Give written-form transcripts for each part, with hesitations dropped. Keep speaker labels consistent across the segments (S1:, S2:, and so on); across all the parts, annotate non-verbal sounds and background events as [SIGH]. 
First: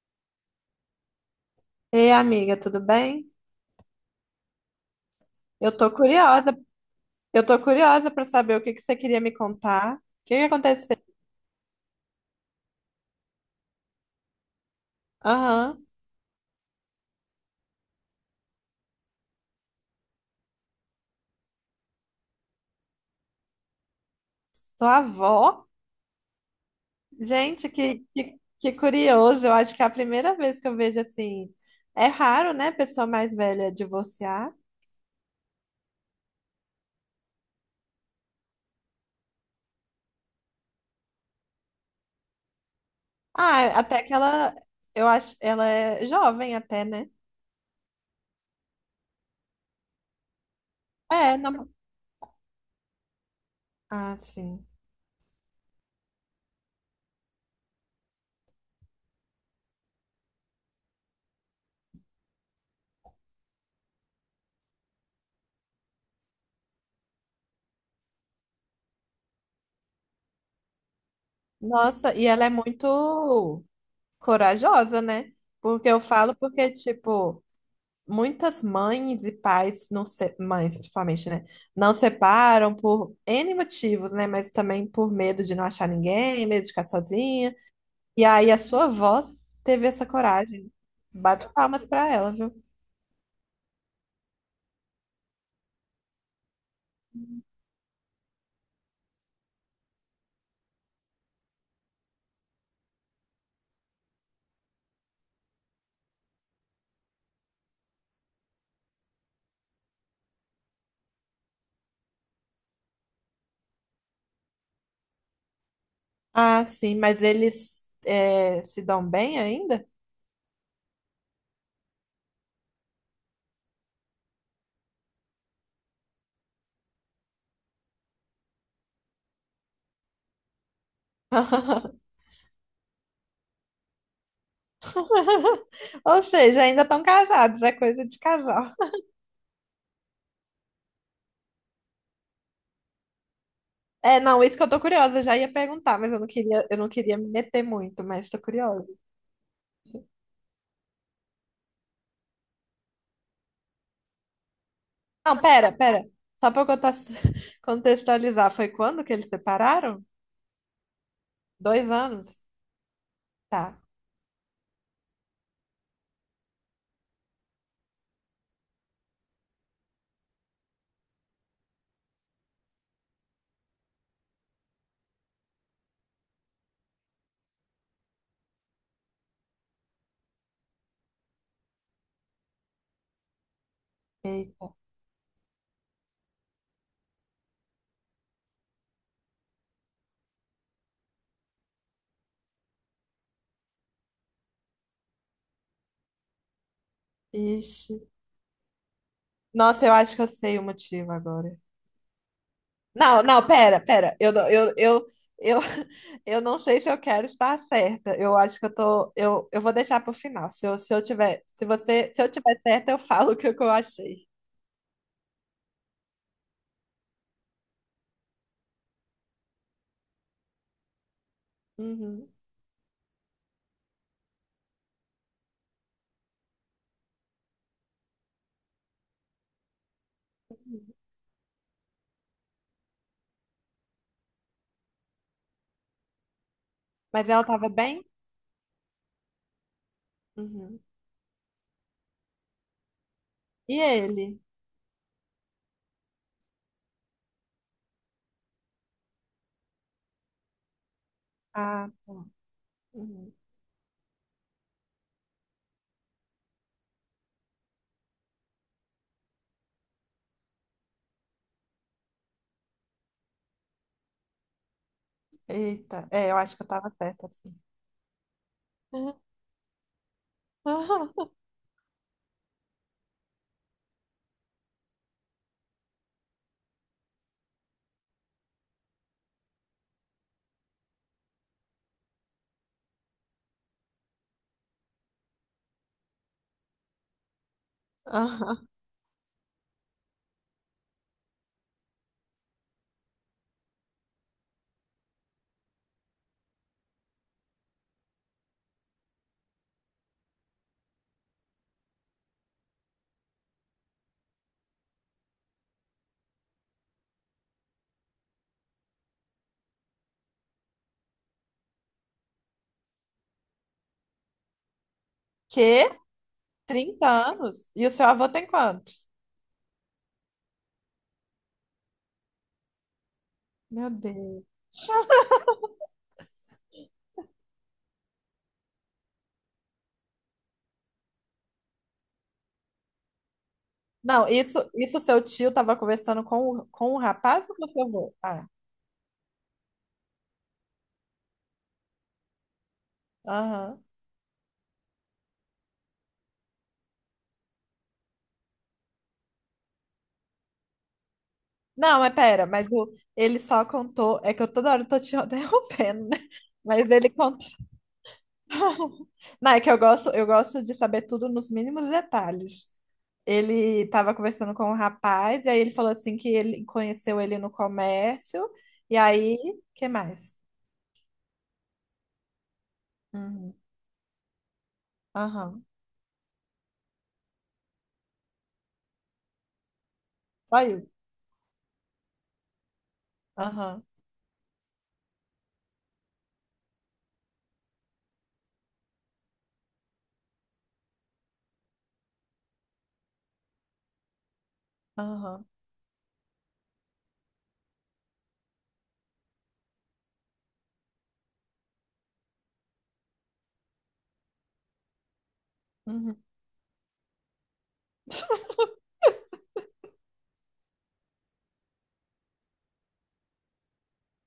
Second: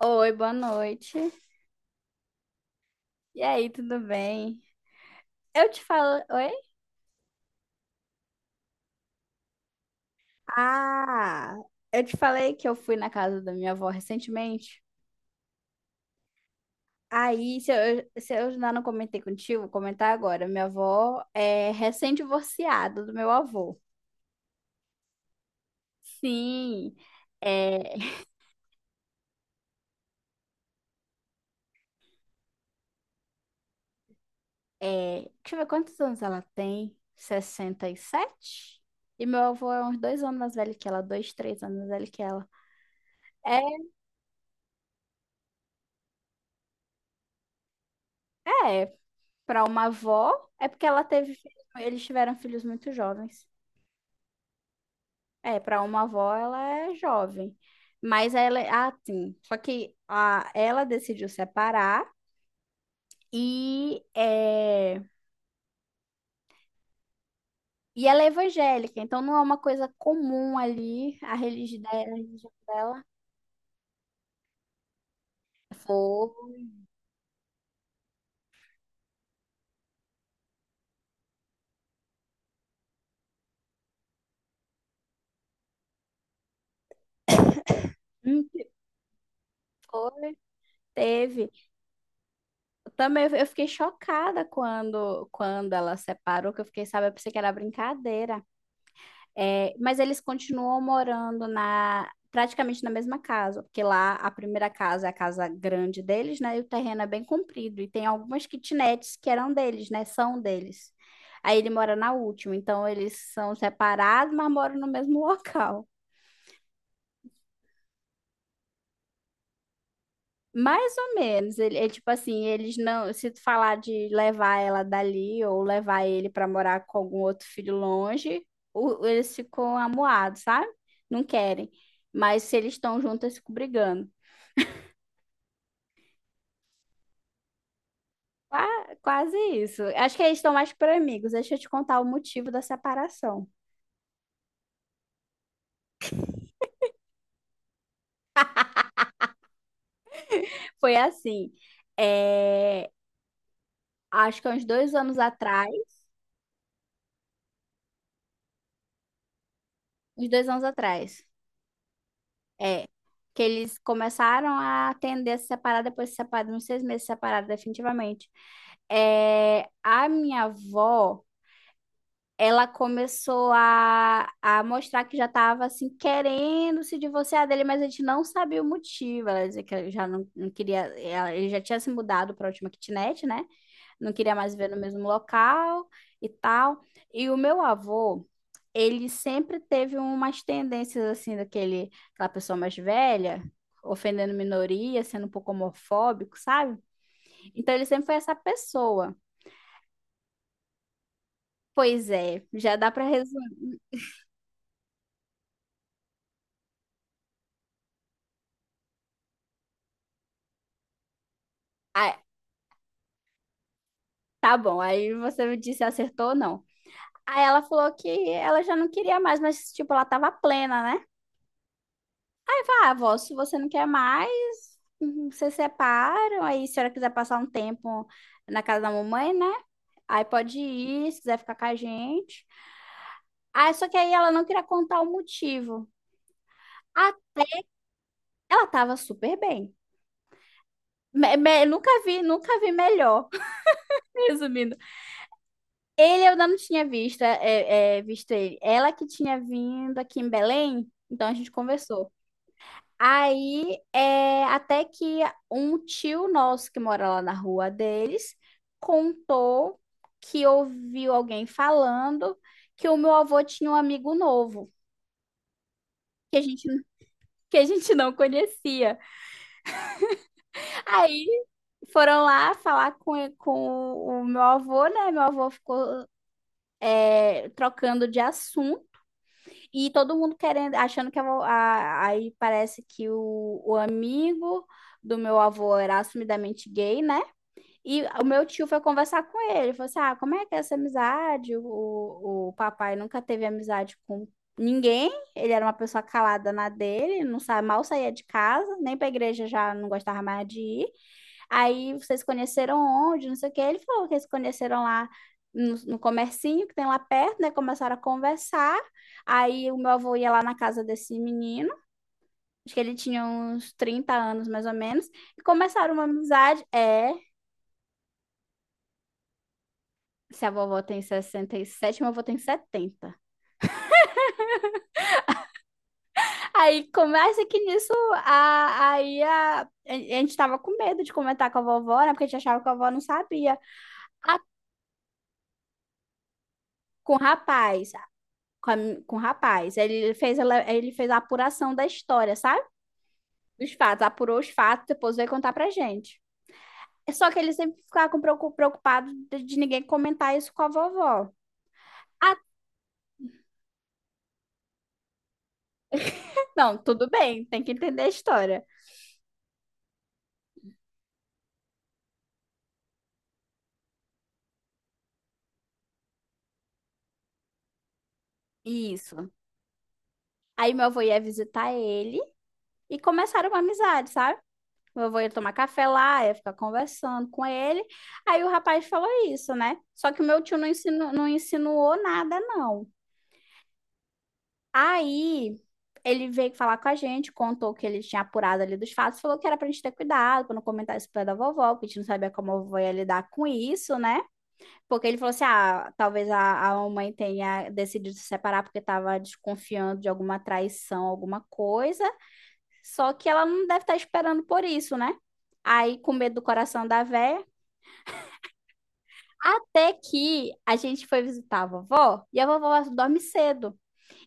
S1: Oi, boa noite.
S2: Ei, amiga, tudo bem?
S1: E aí, tudo bem? Eu
S2: Eu
S1: te
S2: tô
S1: falo. Oi?
S2: curiosa, eu tô curiosa pra saber o que que você queria me contar. O que que aconteceu?
S1: Ah, eu te falei que eu fui na casa da minha avó recentemente.
S2: Aham.
S1: Aí, se eu ainda não comentei contigo, vou comentar agora. Minha avó é recém-divorciada do meu avô.
S2: Sua avó?
S1: Sim.
S2: Gente,
S1: É,
S2: que curioso. Eu acho que é a primeira vez que eu vejo assim. É raro, né, pessoa mais velha divorciar.
S1: deixa eu ver quantos anos ela tem. 67. E meu avô é uns 2 anos mais velho que ela, dois, 3 anos mais velho que ela. É,
S2: Ah, até que ela, eu acho, ela é jovem até, né?
S1: é, Para uma avó, é porque ela teve
S2: É,
S1: filhos,
S2: não.
S1: eles tiveram filhos muito jovens.
S2: Ah, sim.
S1: É, para uma avó ela é jovem. Mas ela, é, ah, sim. Só que a, ela decidiu separar e e ela é evangélica, então não é uma coisa comum ali a a
S2: Nossa, e ela é
S1: religião dela.
S2: muito corajosa, né? Porque eu
S1: Foi,
S2: falo porque, tipo, muitas mães e pais, mães principalmente, né? Não separam por N motivos, né? Mas também por medo de não achar ninguém, medo de ficar sozinha. E aí
S1: hum,
S2: a sua avó teve essa
S1: foi,
S2: coragem.
S1: teve.
S2: Bato palmas pra ela, viu?
S1: Eu também eu fiquei chocada quando ela separou, que eu fiquei, sabe, eu pensei que era brincadeira. É, mas eles continuam morando na praticamente na mesma casa, porque lá a primeira casa é a casa grande deles, né? E o terreno é bem comprido e tem algumas kitnets que eram deles, né? São deles. Aí ele mora na última, então eles são separados, mas moram no mesmo [LAUGHS] local.
S2: Ah, sim, mas eles é, se dão bem ainda?
S1: Mais ou menos, ele é tipo assim, eles não, se tu falar de levar ela dali ou levar ele pra morar com algum outro filho longe, eles ficam amuados, sabe? Não querem.
S2: [LAUGHS]
S1: Mas se eles estão juntos, eles ficam brigando.
S2: Ou seja, ainda estão casados, é coisa de casal.
S1: Quase isso. Acho que eles estão mais por amigos. Deixa eu te contar o motivo da separação.
S2: É, não, isso que eu tô curiosa, já ia perguntar, mas eu não queria me meter muito, mas tô curiosa.
S1: Foi assim, é, acho que há uns dois anos
S2: Não,
S1: atrás,
S2: pera, pera. Só pra eu conta- [LAUGHS] contextualizar, foi quando que eles separaram?
S1: uns dois anos atrás.
S2: Dois anos?
S1: É, que eles
S2: Tá.
S1: começaram a atender a se separar, depois se separaram, uns 6 meses separados definitivamente. É, a minha avó, ela começou a mostrar que já estava assim, querendo se divorciar dele, mas a gente não sabia o motivo. Ela dizia que já não queria, ele já tinha se mudado para a última kitnet, né? Não queria mais
S2: Eita.
S1: viver no mesmo local e tal. E o meu avô ele sempre teve umas tendências assim daquele, aquela pessoa mais velha, ofendendo minoria, sendo um pouco homofóbico, sabe? Então ele
S2: Ixi.
S1: sempre foi essa pessoa.
S2: Nossa, eu acho que eu sei o motivo agora.
S1: Pois é, já dá para
S2: Não, não,
S1: resumir.
S2: pera, pera. Eu, não- eu, [LAUGHS] eu não sei se eu quero estar certa. Eu acho que eu tô. Eu vou deixar pro final. Se eu, se eu tiver, se você,
S1: Ah,
S2: se eu tiver certa, eu falo o que eu achei.
S1: tá bom, aí você me disse se acertou ou não. Aí ela falou que ela já não queria mais, mas tipo, ela tava plena, né?
S2: Uhum.
S1: Tá, avó, se você não quer mais, uhum, vocês separam, aí se a senhora quiser passar um tempo na casa da mamãe, né? Aí pode ir, se quiser ficar com a gente. Ah, só que aí ela não queria contar o motivo. Ah,
S2: Mas ela tava bem?
S1: ela tava super bem.
S2: Uhum.
S1: Nunca vi, nunca vi melhor.
S2: E
S1: [LAUGHS]
S2: ele?
S1: Resumindo, ele eu ainda não tinha visto, visto ele. Ela que tinha vindo aqui em Belém, então a gente
S2: Ah,
S1: conversou.
S2: tá. Uhum.
S1: Aí, é, até que um tio nosso que mora lá na rua deles contou que ouviu alguém falando que o meu avô tinha um amigo novo,
S2: Eita, é, eu
S1: que a
S2: acho que eu
S1: gente,
S2: tava certa.
S1: que a gente não conhecia. Aí
S2: Aham.
S1: foram lá falar com o meu avô, né? Meu avô ficou trocando de assunto e todo mundo querendo, achando que aí parece que o amigo do meu avô era assumidamente gay, né? E o meu tio
S2: Aham.
S1: foi conversar com ele, falou assim, ah, como é que é essa amizade? O papai nunca teve amizade com ninguém, ele era uma pessoa calada na dele, não sa mal saía de casa, nem pra igreja já não gostava mais de ir. Aí vocês conheceram onde, não sei o que. Ele falou que eles conheceram lá no comercinho que tem lá perto, né? Começaram a conversar. Aí o meu avô ia lá na casa desse menino, acho que ele tinha uns 30 anos mais ou menos, e
S2: Quê?
S1: começaram uma amizade.
S2: 30
S1: É,
S2: anos? E o seu avô tem quantos?
S1: se a vovó tem 67, meu avô tem 70.
S2: Meu Deus.
S1: Aí começa que nisso, a gente tava com medo de comentar com a vovó, né? Porque a gente achava que a vovó não sabia
S2: Não, isso seu tio tava conversando com, com o
S1: com o
S2: rapaz ou com o seu
S1: rapaz.
S2: avô? Ah,
S1: com, a com o rapaz. Ele fez a apuração da história, sabe? Dos
S2: aham.
S1: fatos, apurou os fatos, depois veio contar pra gente. Só que ele sempre ficava com preocupado de ninguém comentar isso com a vovó.
S2: Não, mas
S1: Ah,
S2: pera, mas o, ele só contou. É que eu toda hora tô te [LAUGHS] interrompendo, né?
S1: não,
S2: Mas
S1: tudo
S2: ele
S1: bem,
S2: contou.
S1: tem que entender a história.
S2: [LAUGHS] Não, é que eu gosto de saber tudo nos mínimos detalhes. Ele tava conversando com o rapaz, e aí ele falou assim que ele conheceu ele no comércio, e
S1: Isso.
S2: aí, que mais?
S1: Aí meu avô ia visitar ele e começaram
S2: Uhum.
S1: uma amizade, sabe? Meu avô ia tomar
S2: Aham.
S1: café lá, ia ficar conversando com ele. Aí o rapaz falou isso, né? Só que o meu tio
S2: Saiu.
S1: não insinuou nada, não.
S2: Aham.
S1: Aí ele veio falar com a gente, contou que ele tinha apurado ali dos fatos, falou que era pra gente ter cuidado, pra não comentar isso perto da vovó, porque a gente não sabia como a vovó ia lidar com isso, né? Porque ele falou assim:
S2: Aham.
S1: ah, talvez a mãe tenha decidido se separar porque tava desconfiando de alguma traição, alguma coisa, só que ela não deve estar esperando por isso, né? Aí, com
S2: Uhum.
S1: medo do coração da véia. Até que a gente foi visitar a vovó e a vovó dorme cedo.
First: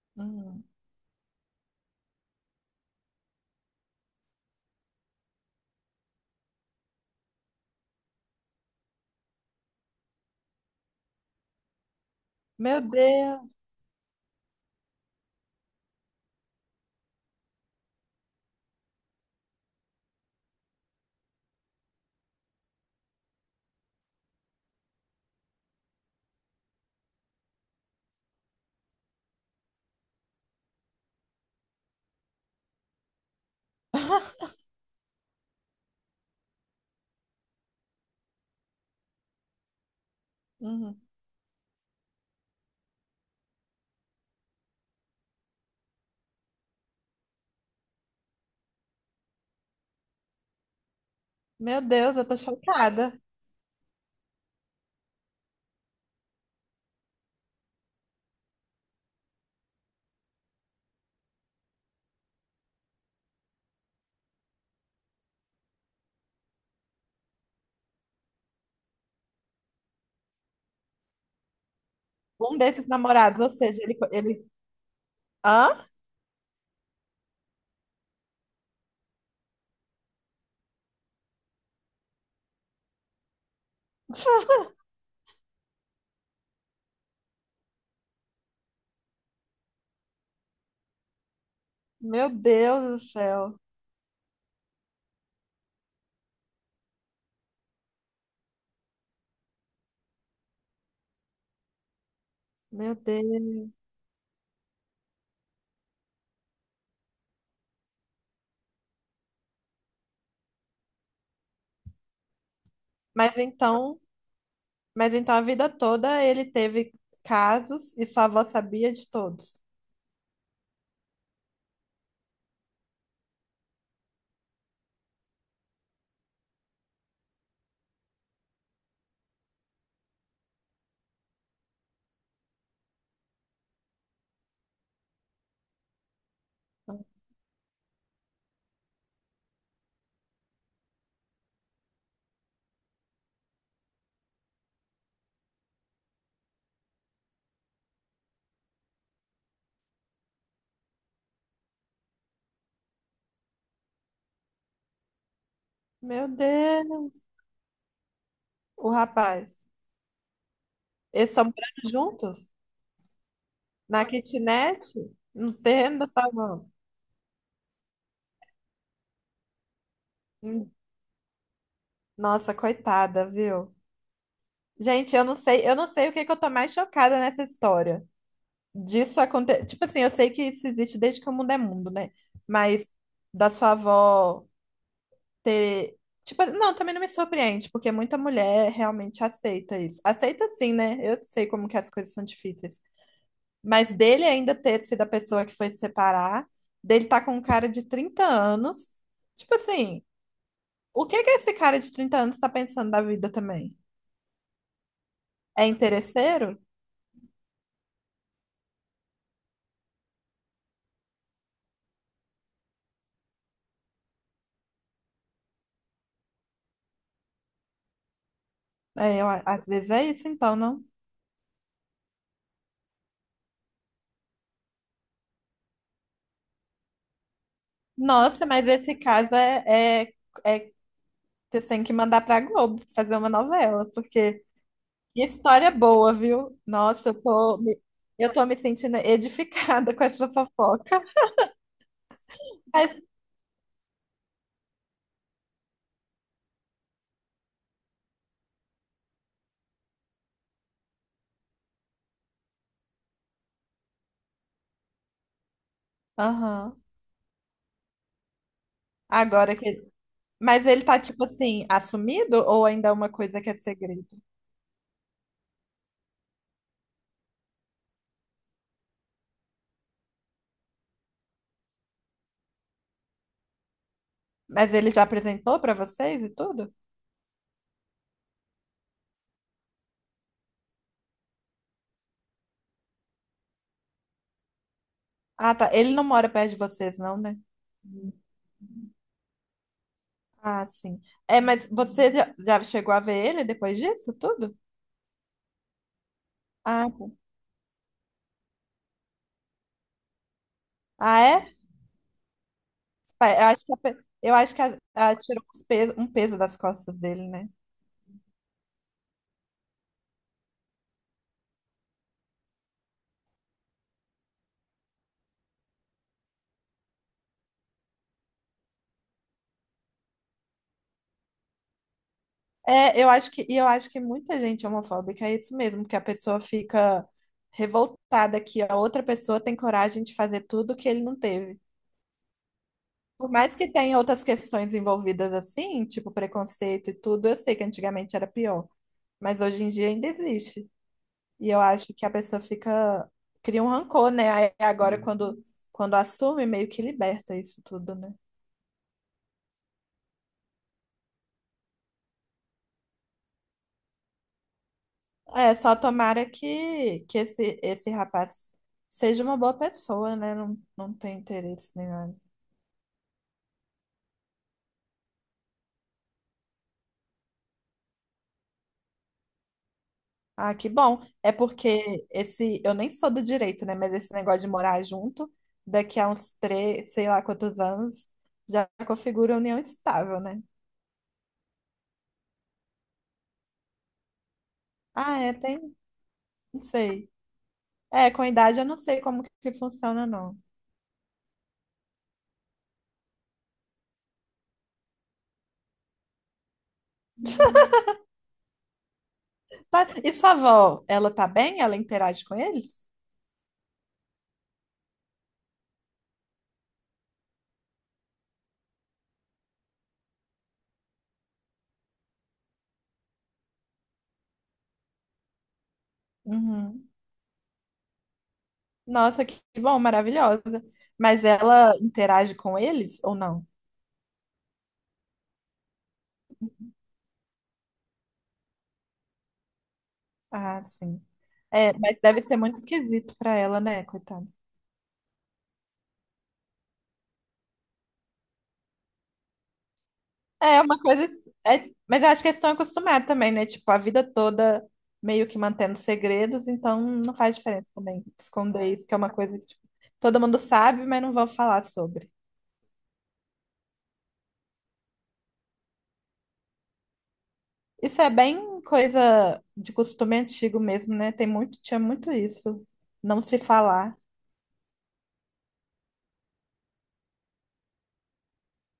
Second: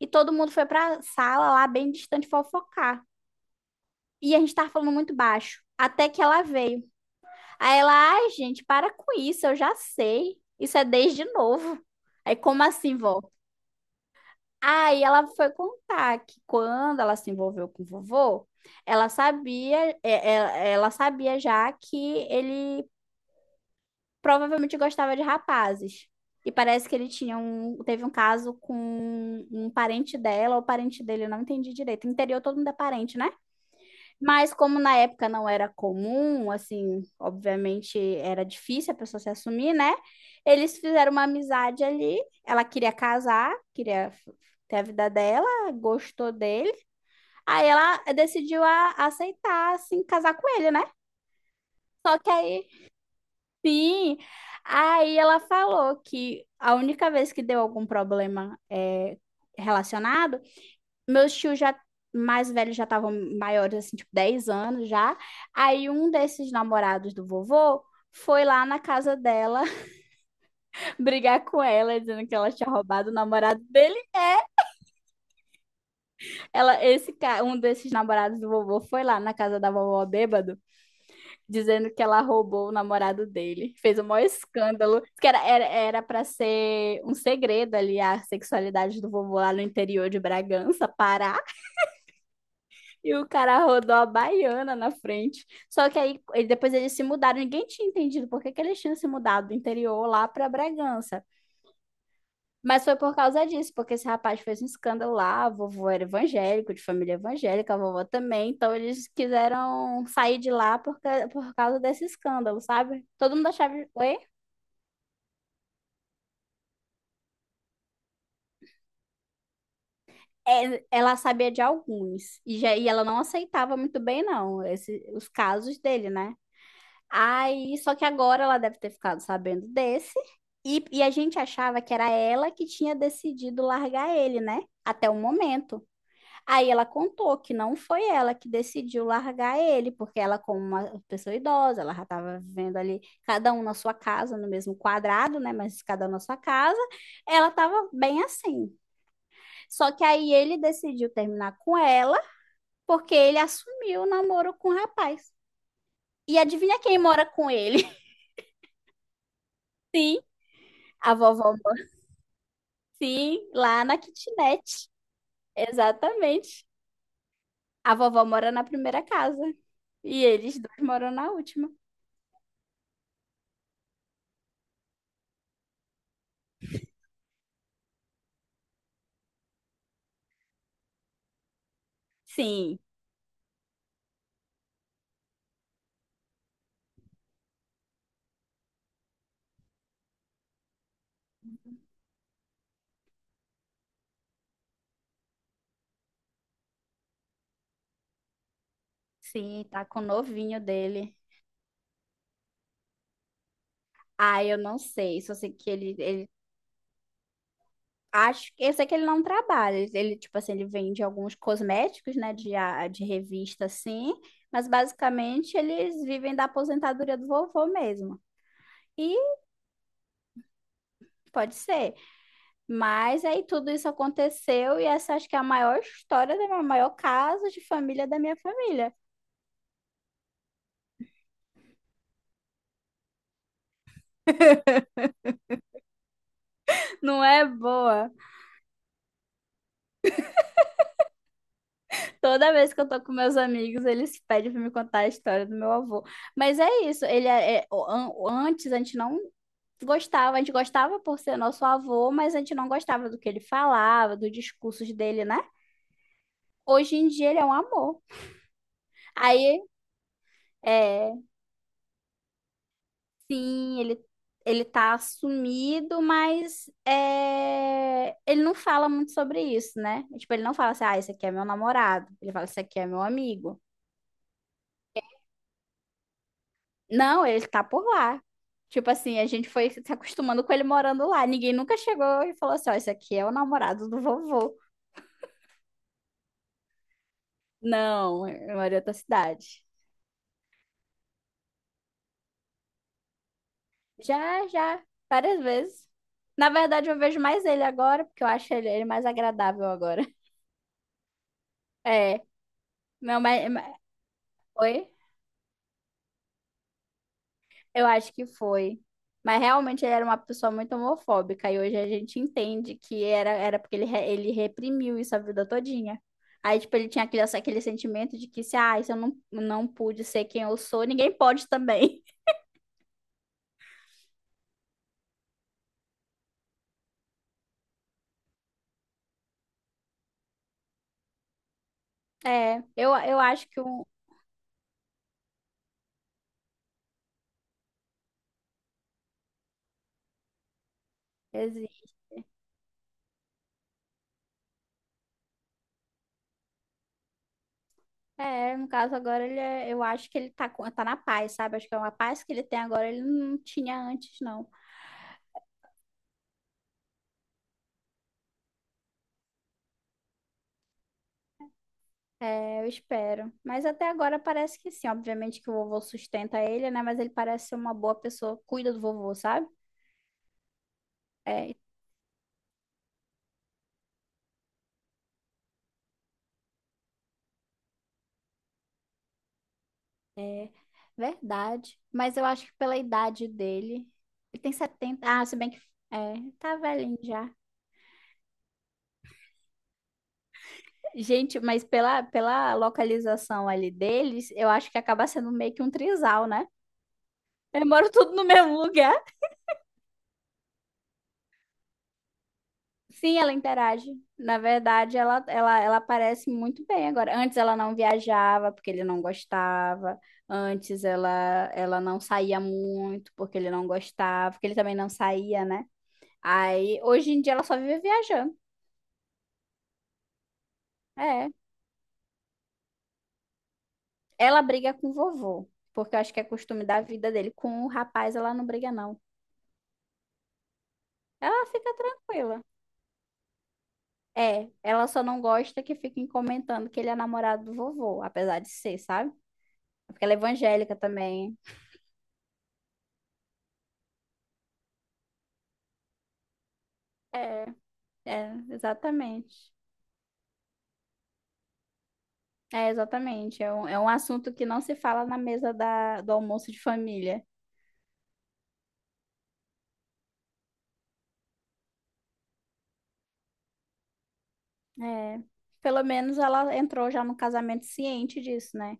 S1: E todo mundo
S2: Uhum.
S1: foi pra sala lá bem distante fofocar. E a gente tava falando muito baixo. Até que ela veio. Aí ela, ai, gente, para com isso, eu já sei. Isso é desde novo. Aí, como
S2: Meu
S1: assim, vó?
S2: Deus.
S1: Aí ela foi contar que quando ela se envolveu com o vovô, ela sabia, ela sabia já que ele provavelmente gostava de rapazes. E parece que ele teve um caso com um parente dela ou parente dele, eu não entendi direito. Interior todo mundo é parente, né?
S2: [LAUGHS]
S1: Mas como na época não era comum, assim, obviamente era difícil a pessoa se assumir, né? Eles
S2: Uhum.
S1: fizeram uma amizade ali. Ela queria casar, ter a vida dela, gostou dele. Aí ela decidiu aceitar, assim, casar com ele, né?
S2: Meu Deus,
S1: Só
S2: eu
S1: que
S2: tô
S1: aí,
S2: chocada.
S1: sim, aí ela falou que a única vez que deu algum problema relacionado meus tios já mais velhos já estavam maiores, assim, tipo 10 anos já. Aí um desses namorados do vovô foi lá na casa dela [LAUGHS] brigar com ela, dizendo que ela
S2: Um
S1: tinha
S2: desses
S1: roubado o
S2: namorados, ou
S1: namorado
S2: seja, ele,
S1: dele.
S2: ele... Hã?
S1: Ela, um desses namorados do vovô foi lá na casa da vovó bêbado, dizendo que ela roubou o namorado dele. Fez o maior
S2: [LAUGHS]
S1: escândalo, que era para ser um segredo ali a sexualidade do vovô lá no interior de Bragança, Pará.
S2: Meu Deus do
S1: E o
S2: céu.
S1: cara rodou a baiana na frente. Só que depois eles se mudaram. Ninguém tinha entendido por que que eles tinham se mudado do interior lá para Bragança. Mas
S2: Meu
S1: foi por causa
S2: Deus.
S1: disso, porque esse rapaz fez um escândalo lá. A vovô era evangélico, de família evangélica, a vovó também. Então eles quiseram sair de lá por causa desse escândalo, sabe? Todo
S2: Mas
S1: mundo achava.
S2: então,
S1: Oi?
S2: mas então a vida toda ele teve casos e sua avó sabia de todos.
S1: É, ela sabia de alguns. E ela não aceitava muito bem, não, esse, os casos dele, né? Aí, só que agora ela deve ter ficado sabendo desse. E a gente achava que era ela que tinha decidido largar ele, né? Até o momento. Aí ela contou que não foi ela que decidiu largar ele, porque ela, como uma pessoa idosa, ela já estava vivendo ali, cada um na sua casa, no mesmo quadrado, né? Mas cada um na sua casa. Ela estava bem assim. Só que aí ele decidiu terminar com ela, porque ele assumiu o namoro com o rapaz.
S2: Meu
S1: E adivinha quem
S2: Deus.
S1: mora com ele?
S2: O rapaz.
S1: [LAUGHS] Sim, a
S2: Eles são
S1: vovó.
S2: morando juntos?
S1: Sim, lá na
S2: Na kitnet?
S1: kitnet.
S2: Não tem da
S1: Exatamente.
S2: sabão.
S1: A vovó mora na primeira casa e eles
S2: Hum.
S1: dois moram na última.
S2: Nossa, coitada, viu? Gente, eu não sei o que que eu tô mais chocada nessa história. Disso acontecer. Tipo assim, eu sei que isso existe desde que o mundo é mundo, né?
S1: Sim,
S2: Mas da sua avó ter. Tipo, não, também não me surpreende, porque muita mulher realmente aceita isso. Aceita sim, né? Eu sei como que as coisas são difíceis. Mas dele ainda ter sido a pessoa que foi se separar, dele tá com um cara de 30 anos. Tipo
S1: sim, tá com o
S2: assim,
S1: novinho
S2: o
S1: dele.
S2: que que esse cara de 30 anos tá pensando da vida também?
S1: Ah, eu não sei, só sei
S2: É
S1: que ele,
S2: interesseiro?
S1: acho que eu sei que ele não trabalha. Ele, tipo assim, ele vende alguns cosméticos, né, de revista assim, mas basicamente eles vivem da aposentadoria do vovô mesmo. E
S2: É, eu, às vezes é isso, então, não.
S1: pode ser. Mas aí tudo isso aconteceu e essa acho que é a maior história, a maior caso de família da minha
S2: Nossa, mas
S1: família.
S2: esse caso é- você tem que mandar pra Globo fazer uma novela, porque que história boa, viu? Nossa,
S1: Não é boa.
S2: eu tô me sentindo edificada [LAUGHS] com essa fofoca.
S1: Toda vez que eu
S2: Mas,
S1: tô com meus amigos, eles pedem pra me contar a história do meu avô. Mas é isso, ele é, é- o- an- o- antes a gente não gostava, a gente gostava por ser nosso avô, mas a gente não gostava do que ele falava, dos discursos dele, né?
S2: aham,
S1: Hoje em dia ele é um amor.
S2: agora
S1: Aí,
S2: que. Mas ele tá,
S1: é,
S2: tipo assim, assumido ou ainda é uma coisa que é
S1: sim,
S2: segredo?
S1: ele tá sumido, mas é, ele não fala muito sobre isso, né? Tipo, ele não fala assim, ah, esse aqui é meu namorado. Ele fala, esse aqui é meu amigo.
S2: Mas ele já apresentou pra vocês e tudo?
S1: Não, ele tá por lá. Tipo assim, a gente foi se acostumando com ele morando lá. Ninguém nunca chegou e falou assim, ó, esse aqui é o namorado do vovô.
S2: Ah, tá. Ele não mora perto de vocês, não, né?
S1: Não, eu moro em outra cidade.
S2: Ah, sim. É, mas você já chegou a ver ele depois disso
S1: Já,
S2: tudo?
S1: já, várias vezes. Na verdade,
S2: Ah,
S1: eu
S2: tá.
S1: vejo mais ele agora, porque eu acho ele mais agradável agora. [LAUGHS]
S2: Ah, é?
S1: É, meu,
S2: Eu
S1: mas...
S2: acho que, eu acho que
S1: Oi?
S2: a tirou um peso das costas dele, né?
S1: Eu acho que foi. Mas realmente ele era uma pessoa muito homofóbica e hoje a gente entende que era porque ele, ele reprimiu isso a vida todinha. Aí, tipo, ele tinha aquele sentimento de que se, ah, se eu não, não pude ser quem eu sou, ninguém pode também. [LAUGHS]
S2: É, eu acho que, e eu acho que muita gente é homofóbica é isso mesmo, que a pessoa fica revoltada que a outra pessoa tem coragem de fazer tudo que ele não teve.
S1: É, eu
S2: Por
S1: acho
S2: mais
S1: que
S2: que
S1: um...
S2: tenha outras questões envolvidas assim, tipo preconceito e tudo, eu sei que antigamente era pior, mas hoje em dia ainda existe. E eu
S1: exi-
S2: acho que a pessoa fica, cria um rancor, né? Aí agora quando assume, meio que liberta isso tudo, né?
S1: É, no caso agora, eu acho que ele tá, tá na paz, sabe? Acho que é uma paz que ele tem agora, ele não tinha antes, não.
S2: É, só tomara que esse rapaz seja uma boa pessoa, né? Não, não tem interesse nenhum.
S1: É, eu espero. Mas até agora parece que sim. Obviamente que o vovô sustenta ele, né? Mas ele parece ser uma boa pessoa, cuida do vovô, sabe?
S2: Ah, que bom. É
S1: É
S2: porque esse, eu nem sou do direito, né? Mas esse negócio de morar junto, daqui a uns três, sei lá quantos anos, já configura união estável, né?
S1: verdade. Mas eu acho que pela idade dele. Ele tem 70.
S2: Ah,
S1: Ah,
S2: é,
S1: se bem que.
S2: tem,
S1: É, tá
S2: não
S1: velhinho
S2: sei.
S1: já.
S2: É, com a idade eu não sei como que funciona, não.
S1: Gente, mas pela localização ali deles, eu acho que acaba sendo meio que um trisal, né?
S2: [LAUGHS]
S1: Eles moram tudo no mesmo lugar.
S2: Tá, e sua avó, ela tá bem? Ela interage com eles?
S1: Sim, ela interage. Na verdade, ela aparece muito bem agora. Antes ela não viajava porque ele não gostava. Antes ela, ela não saía muito porque ele não gostava, porque ele também não saía, né? Aí
S2: Uhum.
S1: hoje em dia ela só vive viajando.
S2: Nossa, que bom, maravilhosa. Mas
S1: É.
S2: ela interage com eles ou não?
S1: Ela briga com o vovô, porque eu acho que é costume da vida dele. Com o rapaz ela não briga, não.
S2: Ah, sim.
S1: Ela
S2: É,
S1: fica
S2: mas deve ser
S1: tranquila.
S2: muito esquisito pra ela, né, coitada?
S1: É, ela só não gosta que fiquem comentando que ele é namorado do vovô, apesar de ser, sabe? Porque ela é
S2: É
S1: evangélica
S2: uma coisa.
S1: também.
S2: É, mas eu acho que eles estão acostumados também, né? Tipo, a vida toda meio que mantendo segredos, então não faz
S1: É,
S2: diferença também
S1: é,
S2: esconder isso, que é uma coisa que
S1: exatamente.
S2: tipo, todo mundo sabe, mas não vão falar sobre.
S1: É, exatamente. É um assunto que não se fala na mesa do almoço de família.
S2: Isso é bem coisa de costume antigo mesmo, né? Tem muito, tinha muito isso, não se falar.
S1: É, pelo menos ela entrou já no casamento ciente disso, né?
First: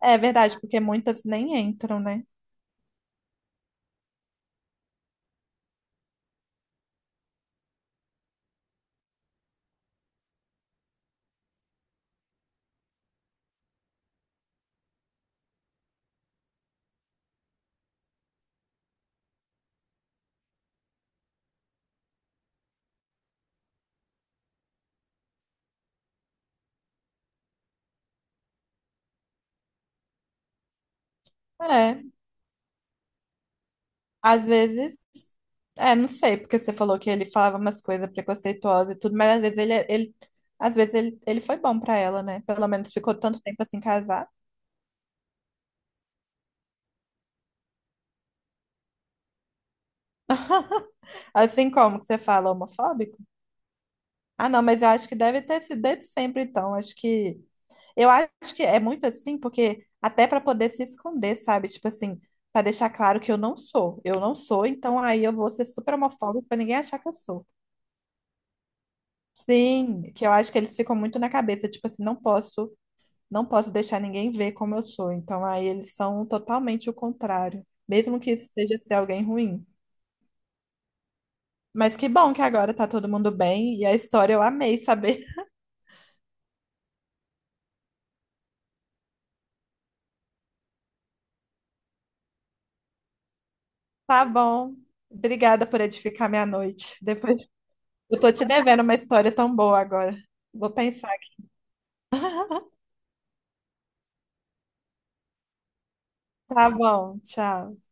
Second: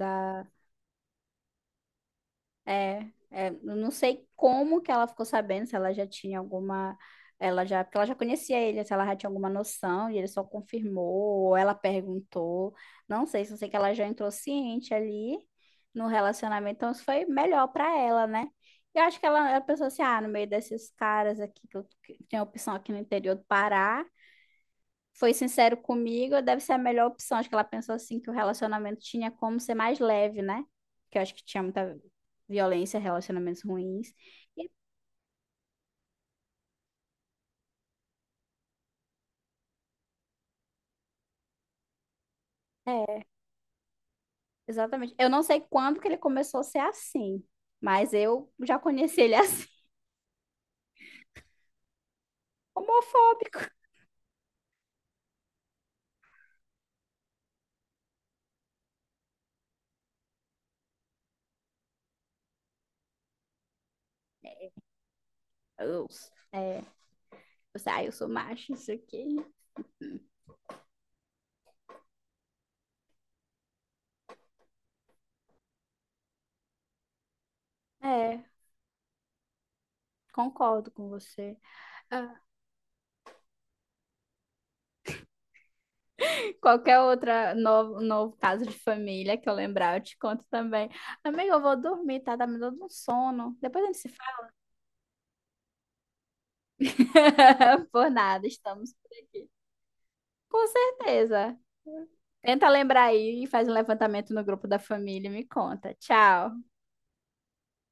S2: É verdade, porque muitas nem entram, né?
S1: é, é, eu não sei como que ela ficou sabendo, se ela já tinha alguma, ela já, porque ela já conhecia ele, se ela já tinha alguma noção e ele só confirmou, ou ela perguntou, não sei, só sei que ela já entrou ciente ali no relacionamento, então isso foi melhor pra ela, né? E eu acho que ela pensou assim, ah, no meio desses caras aqui, que, eu, que tem opção aqui no interior do Pará, foi sincero comigo, deve ser a melhor opção. Acho que ela pensou assim que o relacionamento tinha como ser mais leve, né? Que eu acho que tinha muita
S2: É,
S1: violência, relacionamentos ruins.
S2: às
S1: E-
S2: vezes, é, não sei, porque você falou que ele falava umas coisas preconceituosas e tudo, mas às vezes ele às vezes ele foi bom pra ela, né? Pelo menos ficou
S1: é,
S2: tanto tempo assim casado.
S1: exatamente. Eu não sei quando que ele começou a ser assim, mas eu já conheci ele assim,
S2: Assim como que você fala
S1: [LAUGHS]
S2: homofóbico?
S1: homofóbico.
S2: Ah, não, mas eu acho que deve ter sido desde sempre, então. Acho que eu acho que é muito assim, porque até pra poder se esconder, sabe? Tipo assim, pra deixar claro que eu não sou. Eu não sou, então aí eu vou ser super
S1: Eu,
S2: homofóbico pra ninguém
S1: é,
S2: achar que eu sou.
S1: eu, sei, ah, eu sou macho, isso aqui.
S2: Sim, que eu acho que eles ficam muito na cabeça, tipo assim, não posso deixar ninguém ver como eu sou. Então aí eles são totalmente o contrário, mesmo que
S1: É,
S2: isso seja ser alguém ruim.
S1: concordo com você.
S2: Mas que bom
S1: Ah,
S2: que agora tá todo mundo bem e a história eu amei saber. [LAUGHS]
S1: qualquer outra novo caso de família que eu lembrar, eu te conto também. Amiga, eu vou dormir, tá? Tá me dando um sono. Depois a gente se
S2: Tá
S1: fala.
S2: bom. Obrigada por edificar minha noite. Depois
S1: [LAUGHS] Por
S2: eu tô te
S1: nada,
S2: devendo
S1: estamos
S2: uma
S1: por
S2: história
S1: aqui.
S2: tão boa agora.
S1: Com
S2: Vou pensar.
S1: certeza. Tenta
S2: [LAUGHS]
S1: lembrar aí e faz um levantamento no grupo da família e me conta. Tchau.
S2: Tá bom, tchau.